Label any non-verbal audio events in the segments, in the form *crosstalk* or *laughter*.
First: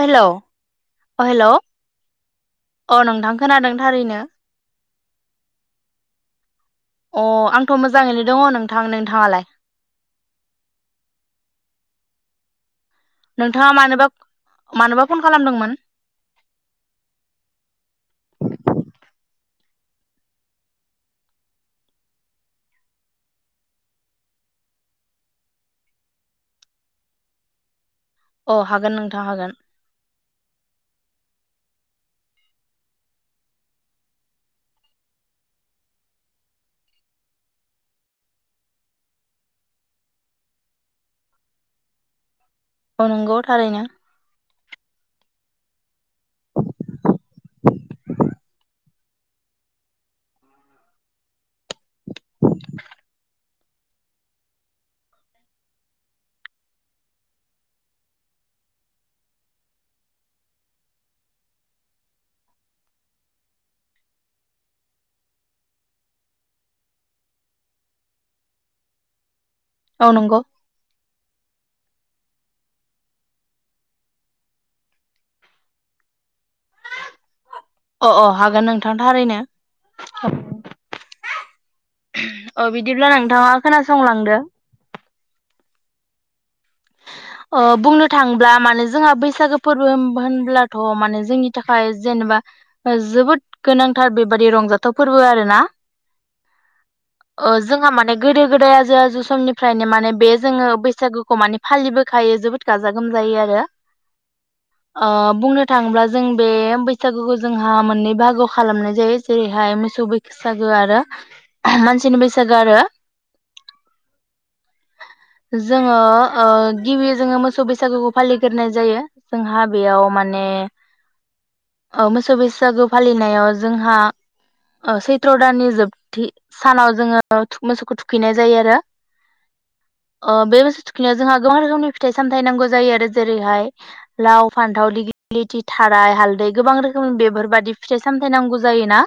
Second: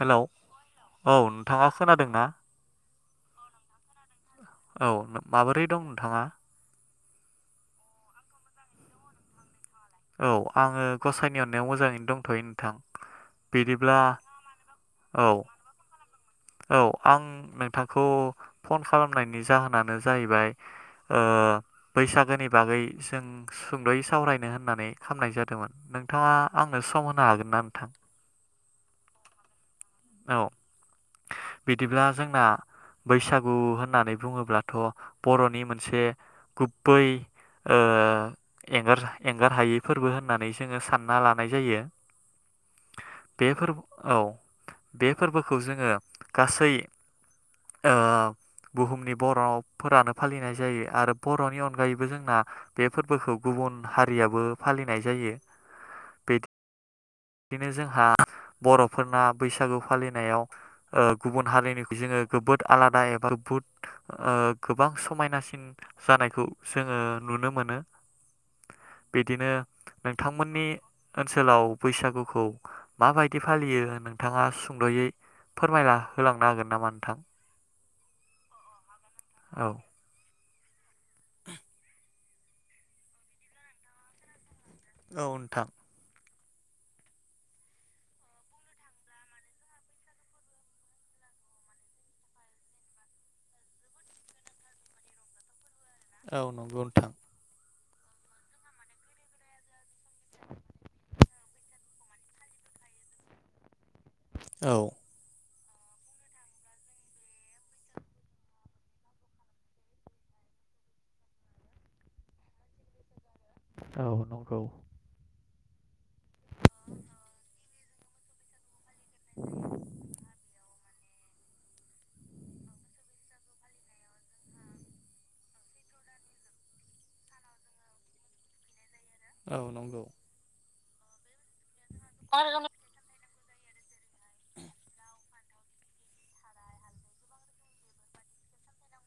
Hello औ अ hello नोंथाङा खोनादोंना? अ' नोंथां खोनादों थारैनो। औ माबोरै दं नोंथाङा? अ आंथ' मोजाङैनो दङ नोंथां नोंथाङालाय? औ आङो गसाइनि अननायाव मोजाङैनो दंथ'यो नोंथां। नोंथाङा बिदिब्ला मानोबा मानोबा फन औ खालामदोंमोन? औ आं नोंथांखौ फन खालामनायनि जाहोनानो जाहैबाय ओ बैसागोनि बागै जों सुंदयै सावरायनो होननानै खालामनाय जादोंमोन नोंथाङा आंनो सम होनो हागोन ना नोंथां? औ हागोन नोंथां हागोन। औ। बिदिब्ला जोंना बैसागु होननानै बुङोब्लाथ' बर'नि मोनसे गुबै एंगारहायै फोरबो होननानै जोङो सानना लानाय जायो। औ नंगौ बे फोरबो थारैनो। औ बे फोरबोखौ जोङो गासै ओ बुहुमनि बर'फोरानो फालिनाय जायो आरो बर'नि अनगायैबो जोंना बे फोरबोखौ गुबुन हारियाबो फालिनाय जायो। बेदि बिदिनो जोंहा बर'फोरना बैसागु फालिनायाव गुबुन हारिनिखौ जोङो जबोद आलादा एबा बहुद गोबां समायनासिन जानायखौ जोङो नुनो मोनो। बिदिनो औ नंगौ नोंथांमोननि ओनसोलाव? बैसागुखौ माबायदि फालियो नोंथाङा सुंद'यै फोरमायला होलांनो हागोन नामा नोंथां? अ'- अ' हागोन नों थां थारैनो। औ औ बिदिब्ला नोंथाङा खोनासंलांदो। औ नोंथां। ओ बुंनो थाङोब्ला माने जोंहा बैसागो फोरबो होम होनब्लाथ माने जोंनि थाखाय जेनेबा जोबोद गोनांथार बेबादि रंजाथाव फोरबो आरो ना। औ नंगौ नोंथां। जोंहा माने गोदो-गोदाय आजौ -आजै समनिफ्रायनो माने बे जोङो बैसागुखौ माने फालिबो खायो जोबोद गाजा गोमजायै आरो औ ओ बुंनो थांब्ला जों बे बैसागोखौ जोंहा मोननै बाहागोआव खालामनाय जायो। जेरैहाय मोसौ बैसागो आरो मानसिनि बैसागो आरो औ नंगौ। जोङो ओ गिबि जोङो मोसौ बैसागुखौ फालिग्रोनाय जायो। जोंहा बेयाव माने। औ मोसौ बैसागु फालिनायाव जोंहा ओ सैथ्र दाननि जोबथि सानाव जोङो मोसौखौ थुखैनाय जायो आरो। औ नंगौ। निया जोहा *unintelligible* फिथाइ-सामथाइ नांगौ जायो आरो। जेरैहाय लाव-फान्थाव लिगिलिथि थाराय हालदै गोबां रोखोमनि बेफोरबादि फिथाइ सामथाय नांगौ जायोना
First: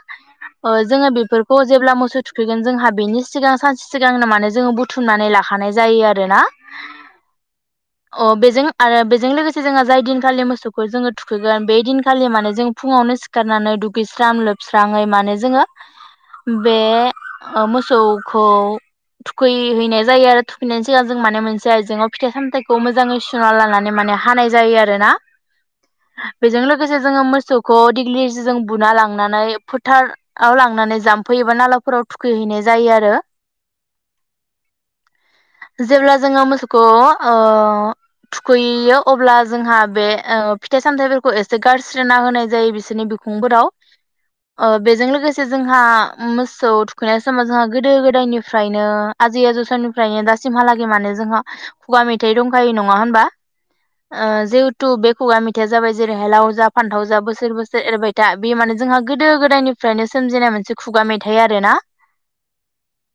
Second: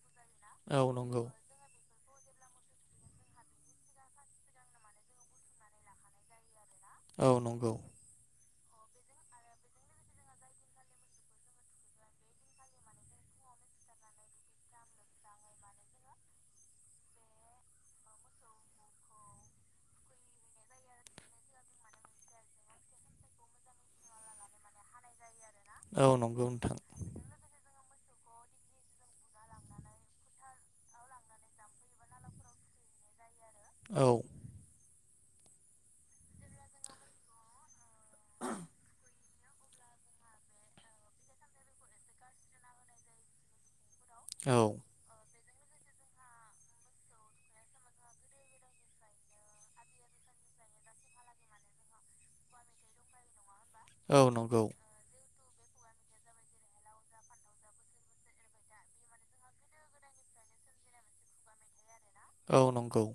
ओ औ जोङो नंगौ बेफोरखौ जेब्ला मोस सौ थुखैगोन जोंहा बेनि सिगां सानसे सिगांनो माने जोङो बुथुमनानै लाखानाय जायो आरोना। औ नंगौ। औ बेजों आरो बेजों लोगोसे जोंहा जाय दिनखालि मोसौखौ जोङो थुखैगोन बे दिनखालि माने जों फुङावनो सिखारनानै दुगैस्रां लोबस्राङै माने जोङो बे ओ मोसौखौ थुखैहैनाय जायो। आरो थुखैनाय जाया जों माने मोनसे आयजेङाव फिथाइ -सामथाइखौ मोजाङै सुना लानानै माने हानाय जायो आरो ना। औ नंगौ बेजों नोंथां लोगोसे जोङो मोसौ खौ दिग्लि जों बुना लांनानै फोथार आव लांनानै जाम्फै एबा नालाफोराव थुखैहैनाय जायो आरो औ जेब्ला जोङो मोसौ खौ ओ थुखैैयो अब्ला जोंहा बे ओ फिथाइ सामथाइफोरखौ एसे गारस्रोना होनाय जायो बिसोरनि बिखुंफोराव औ अ बेजों लोगो से जोंहा ओ मोसौ थुखैनाय समाव जोंहा गोदो गोदायनिफ्रायनो आजै आजौ समनिफ्रायनो दासिमहालागै माने जोंहा खुगा मेथाइ दंखायो नङा होनबा औ ओ नंगौ जिहेथु बे खुगा मे थाया जाबाय जेरैहाय लाव जा फान्थाव जा बोसोर बोसोर एरबाय था बे माने जोंहा गोदो गोदायनिफ्रायनो सोमजिनाय मोनसे खुगा मेथाइ आरोना औ नंगौ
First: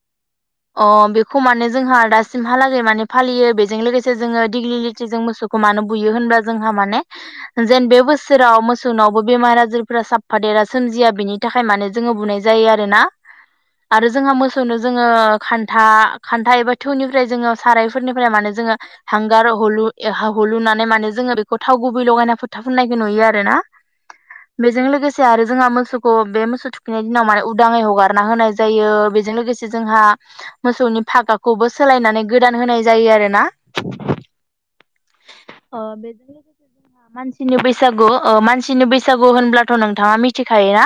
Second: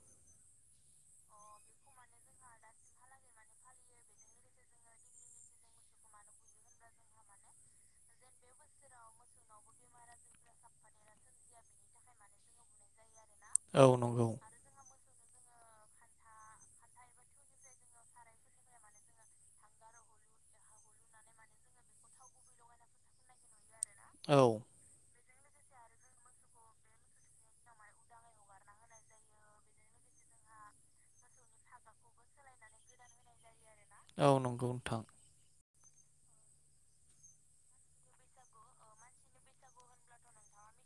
अ बेखौ माने जोंहा दासिमहालागै माने फालियो बेजों लोगोसे जोङो दिग्लिलिटिजों मोसौखौ मानो बुयो होनब्ला जोंहा माने जेन बे बोसोराव मोसौनावबो बेमार आजारफोरा साबफादेरा सोमजिया बेनि थाखाय माने जोङो बुनाय जायो आरोना औ आरो नंगौ जोंहा मोसौनो जोङो खान्ता खान्ता एबा थौनिफ्राय जोङो साराय फोरनिफ्राय माने जोङो हांगार हु हलुनानै माने जोङो बेखौ थाव गुबै लगायना फोथा फोननायखौ नुयो आरो ना। औ बेजोंं लोगोसे से आरो जोंहा मोसौखौ बे मोसौ थुखैनाय दिनाव माने उदाङै हगारना होनाय जायो बेजों लोगोसे जोंहा मोसौनि फागाखौबो सोलायनानै गोदान होनाय जायो आरो ना। औ नंगौ नोंथां। ओ बेजों लोगोसे जोंहा मानसिनि बैसागु मानसिनि बैसागु होनब्लाथ' नोंथाङा मिथिखायो ना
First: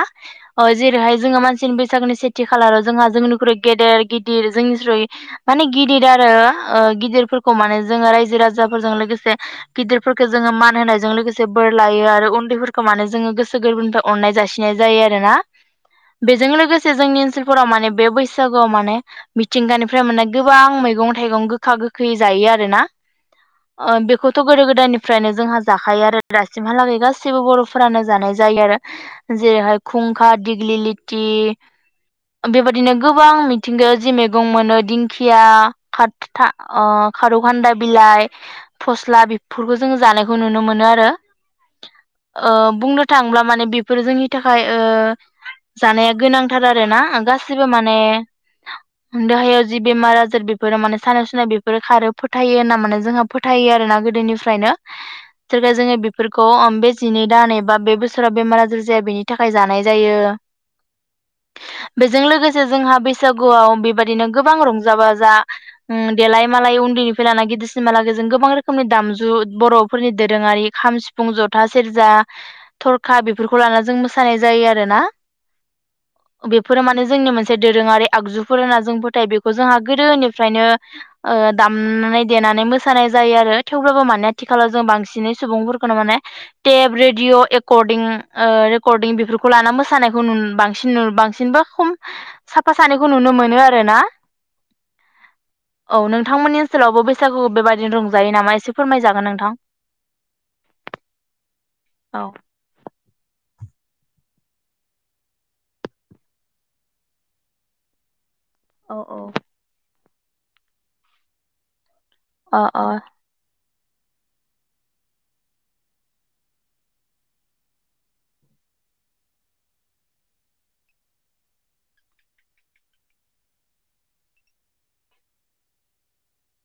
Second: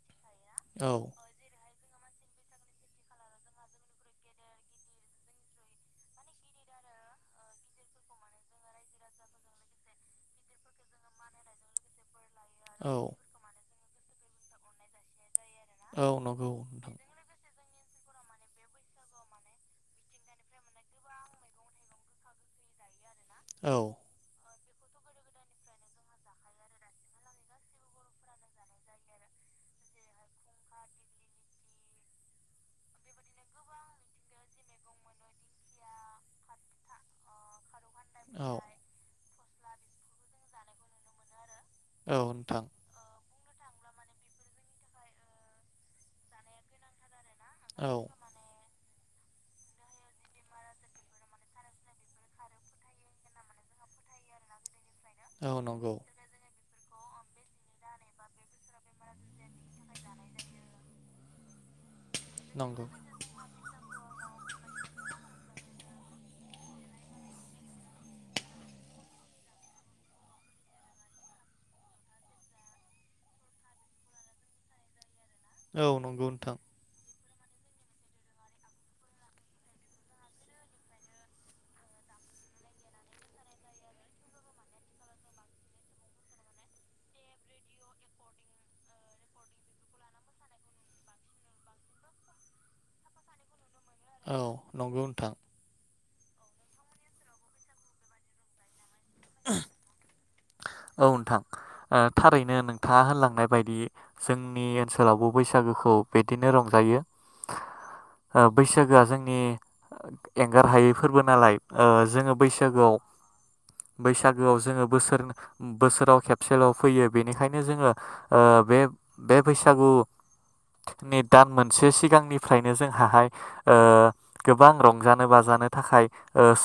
अ औ जेरैहाय जोङो मानसिनि बैसा बैसागुनि सेथि खालाराव जोंहा जोंनिख्रुइ गेदेर गिदिर जोंनिख्रुइ माने गिदिर आरो ओ गिदिरफोरखौ माने जोङो रायजो राजाफोरजों लोगोसे गिदिरफोरखौ जोङो मान होनायजों लोगोसे बोर लायो आरो फोरखौ माने औ जोङो गोसो गोरबोनि फ्राय अननाय जासिनाय जायो आरो ना। औ बेजों नंगौ लोगोसे नोंथां जोंनि ओनसोल फोराव माने बे बैसागोआव माने मिथिंगानिफ्राय माने गोबां मैगं थाइगं गोखा गोखै जायो आरो ना। औ ओ‌ बेखौथ' गोदो गोदायनिफ्रायनो जोंहा जाखायो आरो दासिमहालागै गासैबो बर'फोरानो जानाय जायो आरो जेरैहाय खुंखा दिग्लिलिथि बेबायदिनो गोबां मिथिंगायाव जि मैगं मोनो दिंखिया खात था ओ खारुखान्दाइ बिलाइ औ फस्ला बि फोरखौ जों जानायखौ नुनो मोनो आरो औ ओ नोंथां बुंनो थाङोब्ला माने बेफोरो जोंनि थाखाय ओ जानाया गोनांथार आरोना गासै एसेबो औ माने देहायाव जि बेमार आजार बेफोरो माने सानाय सुनाय बेफोरो खारो फोथायो ना माने जोंहा फोथायो आरोना गोदोनिफ्रायनो। औ सोर नंगौ जोङो बेफोरखौ ओम बे जिनै दान एबा बे बोसोराव बेमार आजार जाया बेनि थाखाय जानाय जायो। बेजों लोगोसे नंगौ जोंहा बैसागुआव बेबादिनो गोबां रंजा बाजा ओ देलाय मालाय उन्दैनिफ्राय लाना गिदिरसिन माला जों गोबां रोखोमनि दामजु बर'फोरनि दोरोङारि खाम सिफुं जथा सेरजा थरखा बेफोरखौ लाना जों मोसानाय जायो आरो ना। औ नंगौ नोंथां बेफोरो माने जोंनि मोनसे मोनसे दोरोङारि आगजुफोर होनना जों फोथाय बेखौ जोंहा गोदोनिफ्रायनो ओ दामनानै देनानै मोसानाय जायो आरो थेवब्लाबो माने आथिखालाव जों बांसिनै सुबुंफोरखौनो माने टेब रेडिय' एकरडिं रेकर्डिं बेफोरखौ लाना मोसानायखौ बांसिन बांसिनबा खम साफा सानैखौ नुनो मोनो आरो। ना औ नंगौ नोंथां। औ नोंथांमोननि ओनसोलावबो बैसागुखौ बेबायदिनो रंजायो नामा एसे फोरमायजागोन नोंथां? औ नोंथां औ थारैनो नोंथाङा होनलांनाय बायदि जोंनि ओनसोलावबो बैसागोखौ बिदिनो रंजायो। ओ बैसागोआ जोंनि एंगार हायैफोरबो नालाय ओ जोङो अ अ बैसागोआव बैसागोआव जोङो बोसोर बोसोराव खेबसेल' फैयो बेनिखायनो जोङो ओ बे बे बैसागुनि दान मोनसे सिगांनिफ्रायनो जोंहाहाय ओ गोबां रंजानो बाजानो थाखाय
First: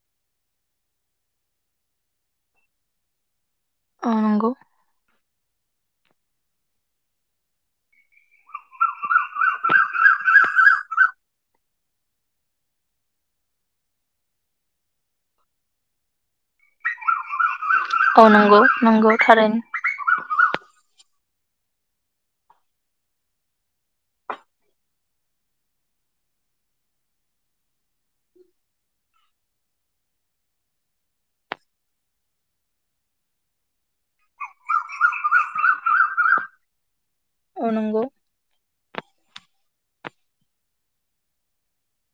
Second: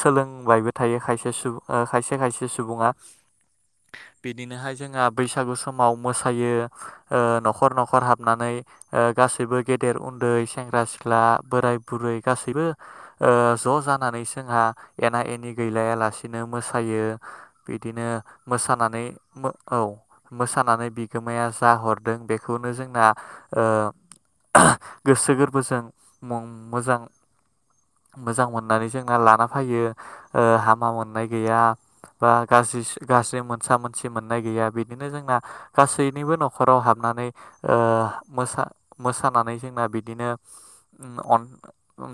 सोलोंबायबो थायो खायसे सुबुं खायसे खायसे सुबुङा औ नंगौ बिदिनोहाय जोंहा। बैसागु समाव मोसायो ओ न'खर न'खर हाबनानै ओ गासैबो गेदेर उन्दै सेंग्रा सिख्ला बोराय बुरै गासैबो ओ ज' जानानै जोंहा एना एनि गैलायालासिनो मोसायो। बिदिनो औ नंगौ मोसानानै नंगौ थारैनो औ मोसानानै बि बिगोमाया जा हरदों बेखौनो जोंना ओ गोसो गोरबोजों मोजां मोजां मोननानै जोंना लाना फैयो हामा मोननाय गैया बा गाज्रि गास्रि मोनसा मोनसि मोननाय गैया बिदिनो जोंना गासैनिबो न'खराव हाबनानै औ ओ नंगौ मोसा मोसानानै जोंना बिदिनो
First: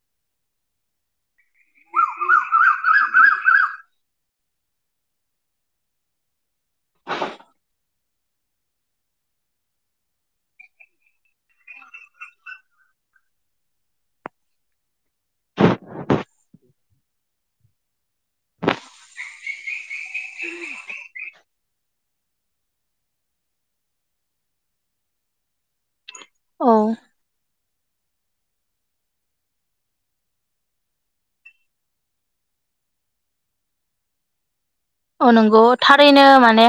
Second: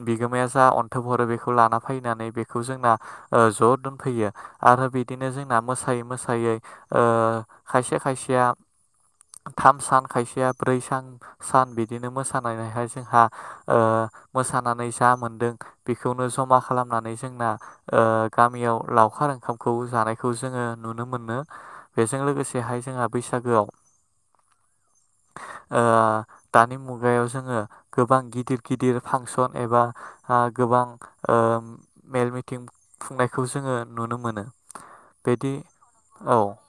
बिगोमाया जा अन्थोब हरो बेखौ लाना फैनानै बेखौ जोंना ज' दोनफैयो आरो बिदिनो जों मोसायै मोसायै खायसे खायसेया थाम सान‌ खायसेया ब्रै सान सान बिदिनो मोसानानैहाय जोंहा ओमोसानानै जा मोनदों बिखौनो ज'मा खालामनानै जोंना ओ गामियाव लावखार ओंखामखौ जानाय खौ जोङो नुनो मोनो बेजों लोगोसेहाय जोंहा बैसागोआव ओ औ दानि मुगायाव जोङो गोबां गिदिर गिदिर फांसन एबा गोबां ओ मेल मिथिं खुंनायखौ जोङो नुनो मोनो। बिदि नंगौ थारैनो औ माने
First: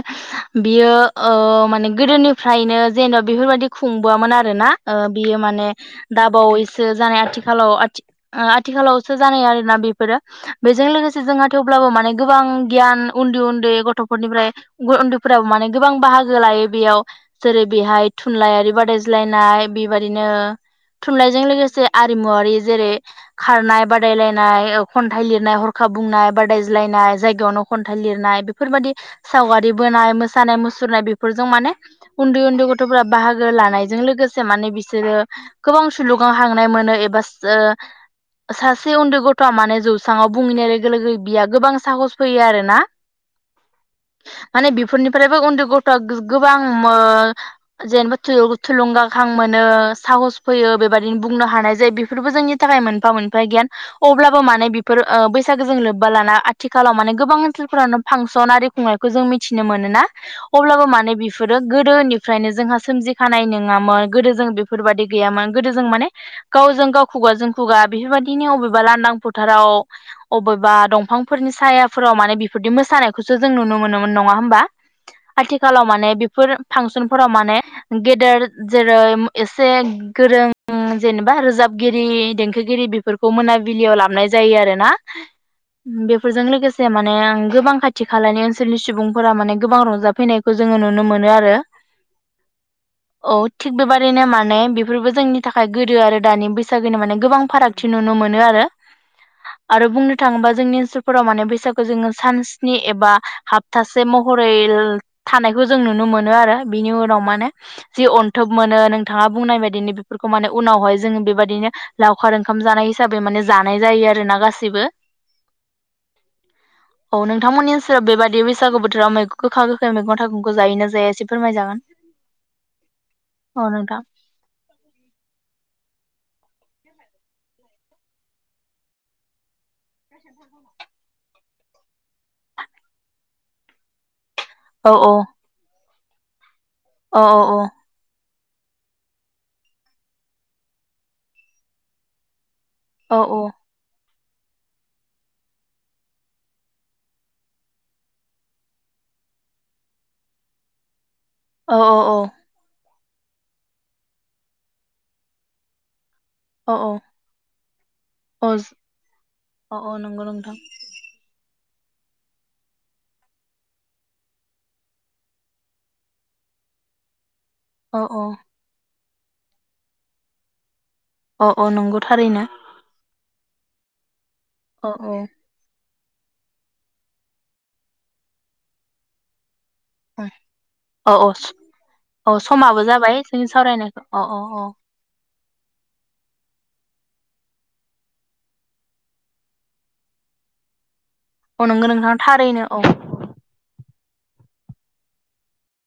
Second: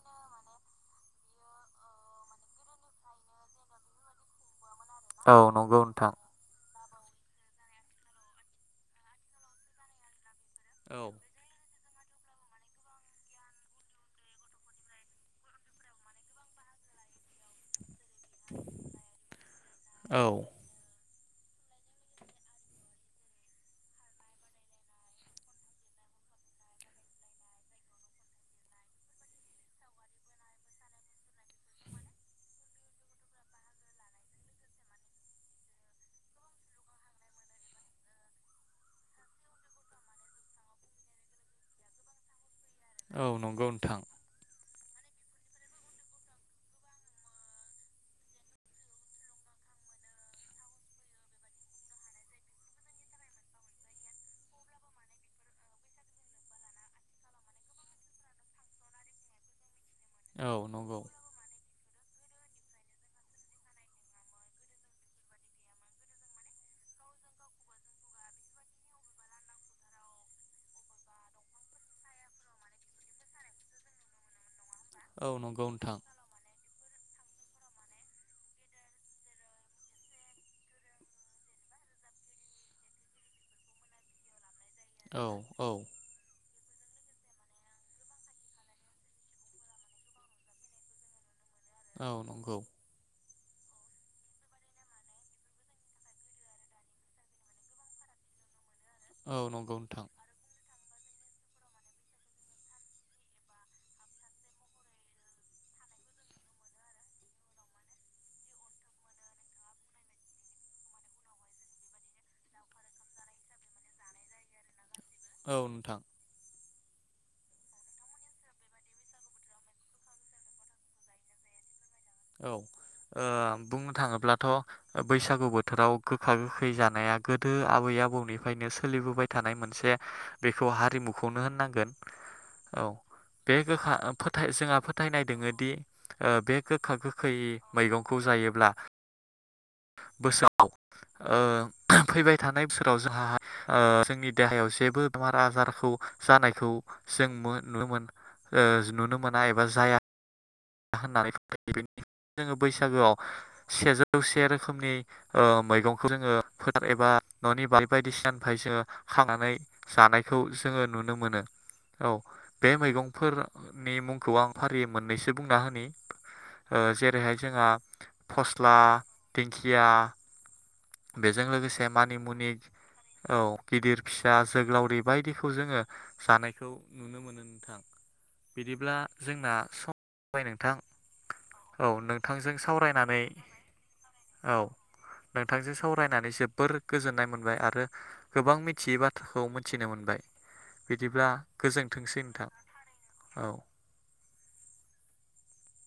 बियो औ माने गोदोनिफ्रायनो जेन'बा बेफोरबायदि खुंबोआमोन आरोना। ओ औ बियो माने नंगौ नोंथां दाबावै जानाय आथिखालाव आथिखालावसो जानाय आरोना बेफोरो बेजों औ लोगोसे जोंहा थेव अब्लाबो माने गोबां गियान उन्दै उन्दै गथ'फोरनिफ्राय उन्दैफोराबो माने गोबां बाहागो लायो बेयाव जेरै बेहाय थुनलाइयारि बादायज्लायनाय बेबादिनो औ थुनलाइजों लोगोसे आरिमुवारि जेरै खारनाय बादायलायनाय खन्थाइ लिरनाय हरखा बुंनाय बादायज्लायनाय जायगायावनो खन्थाइ लिरनाय बेफोरबादि सावगारि बोनाय मोसानाय मुसुरनाय बेफोरजों माने उन्दै उन्दै गथ'फोरा बाहागो लानायजों लोगोसे माने बिसोरो गोबां सुलुगाव हांनाय मोनो एबा सासे उन्दै गथ'आ माने जौस्राङाव बुहैनाय लोगो लोगो बिया गोबां साहस फैयो आरो औ नंगौ नोंथां माने बेफोरनिफ्रायबो उन्दै गथ'आ गोबां जेनेबा थुलुंगाखां मोनो साहस फैयो बेबायदिनो बुंनो हानाय जायो बेफोरबो जोंनि थाखाय मोनफा मोनफा गियान अब्लाबो माने बेफोर बैसागो जों लोब्बा लाना आथिखालाव माने गोबां सकुलफोरावनो फांसन आरि खुंनायखौ जों मिथिनो मोन ना औ अब्लाबो नंगौ माने बेफोरो गोदोनिफ्रायनो जोंहा सोमजिखानाय नङामोन गोदो जों बेफोरबायदि गैयामोन गोदो जों माने गावजों गाव खुगाजों खुगा बेफोरबायदिनो अबेबा लांदां फोथाराव अबेबा दंफांफोरनि सायाफोराव माने बेफोरदि मोसानायखौसो जों नुनो मोनोमोन नङा होनोमबा आथिखालाव नोंथां माने बेफोर फांसनफोराव माने गेदेर जेरै एसे गोरों जेनेबा रोजाबगिरि देंखोगिरि बेफोरखौ मोनाबिलियाव लाबोनाय जायो आरो। ना औ औ बेफोरजों लोगोसे से माने गोबां खाथि खालानि ओनसोलनि सुबुंफोरा माने गोबां रंजाफैनायखौ जोङो नुनो मोनो आरो। औ नंगौ। औ थिग बेबादिनो माने बेफोरबो जोंनि थाखाय गोदो आरो दानि बैसागोनि माने गोबां फारागथि नुनो मोनो आरो। औ नंगौ आरो नोंथां बुंनो थाङोबा जोंनि ओनसोल फोराव माने बैसागुखो जोङो सान स्नि एबा हाप्तासे महरै थानायखौ जों नुनो मोनो आरो बिनि उनाव माने जि अन्थोब मोनो नोंथाङा बुंनाय बायदिनो बेफोरखौ माने उनावहाय जों बेबायदिनो लावखार ओंखाम जानाय हिसाबै माने जानाय जायो आरोना गासैबो। औ नोंथां। औ नोंथांमोननि ओनसोलाव बेबायदि बैसागु बोथोराव मैगं गोखा गोखै मैगं थाइगंखौ जायो ना जाया एसे फोरमायजागोन। औ ओ औ बुंनो नोंथां थाङोब्लाथ' बैसागु बोथोराव गो खा गोखै जानाया गोदो आबै आबौनिफ्रायनो सोलिबोबाय थानाय मोनसे बेखौ हारिमुखौनो होननांगोन औ बे गोखा फोर जोंहा औ औ फोथायनाय दोङोदि ओ बे गोखा औ गोखै औ मैगंखौ जायो ब्ला बोसोराव ओ फैबाय थांनाय बोसोराव औ जोंहा ओ जोंनि देहायाव जेबो बेमार आजारखौ जानायखौ जों नुनो मोन ओ नुनो मोना एबा जाया होनानै औ बेनि *unintelligible* औ जोङो बैसागोआव सेजौसे रोखोमनि ओ मैगं बेखौ जोङो फोथार औ एबा न'नि बारि औ बायदिसिनानिफ्राय जोङो खांनानै औ औ नंगौ जानायखौ नोंथां जोङो नुनो मोनो। औ बे मैगंफोरनि मुंखौ आं फारियै मोननैसो बुंना होनि ओ जेरैहाय जोंहा औ औ फस्ला दिंखिया बेजों औ औ लोगोसे नंगौ थारैनो मानिमुनि औ गिदिर फि सा औ जोग्लावरि बायदिखौ जोङो जानायखौ नुनो मोनो नोंथां बिदिब्ला जोंना सम उम जाबाय नोंथां औ औ औ नोंथांजों समाबो जाबाय सावरायनानै जोंनि सावरायनायखौ औ औ औ। नोंथांजों सावरायनानै जोबोर गोजोन्नाय मोनबाय आरो गोबां मिथियै बाथ्राखौ मिथिनो मोनबाय। बिदिब्ला औ नंगौ गोजोनथोंसै नोंथां थारैनो औ।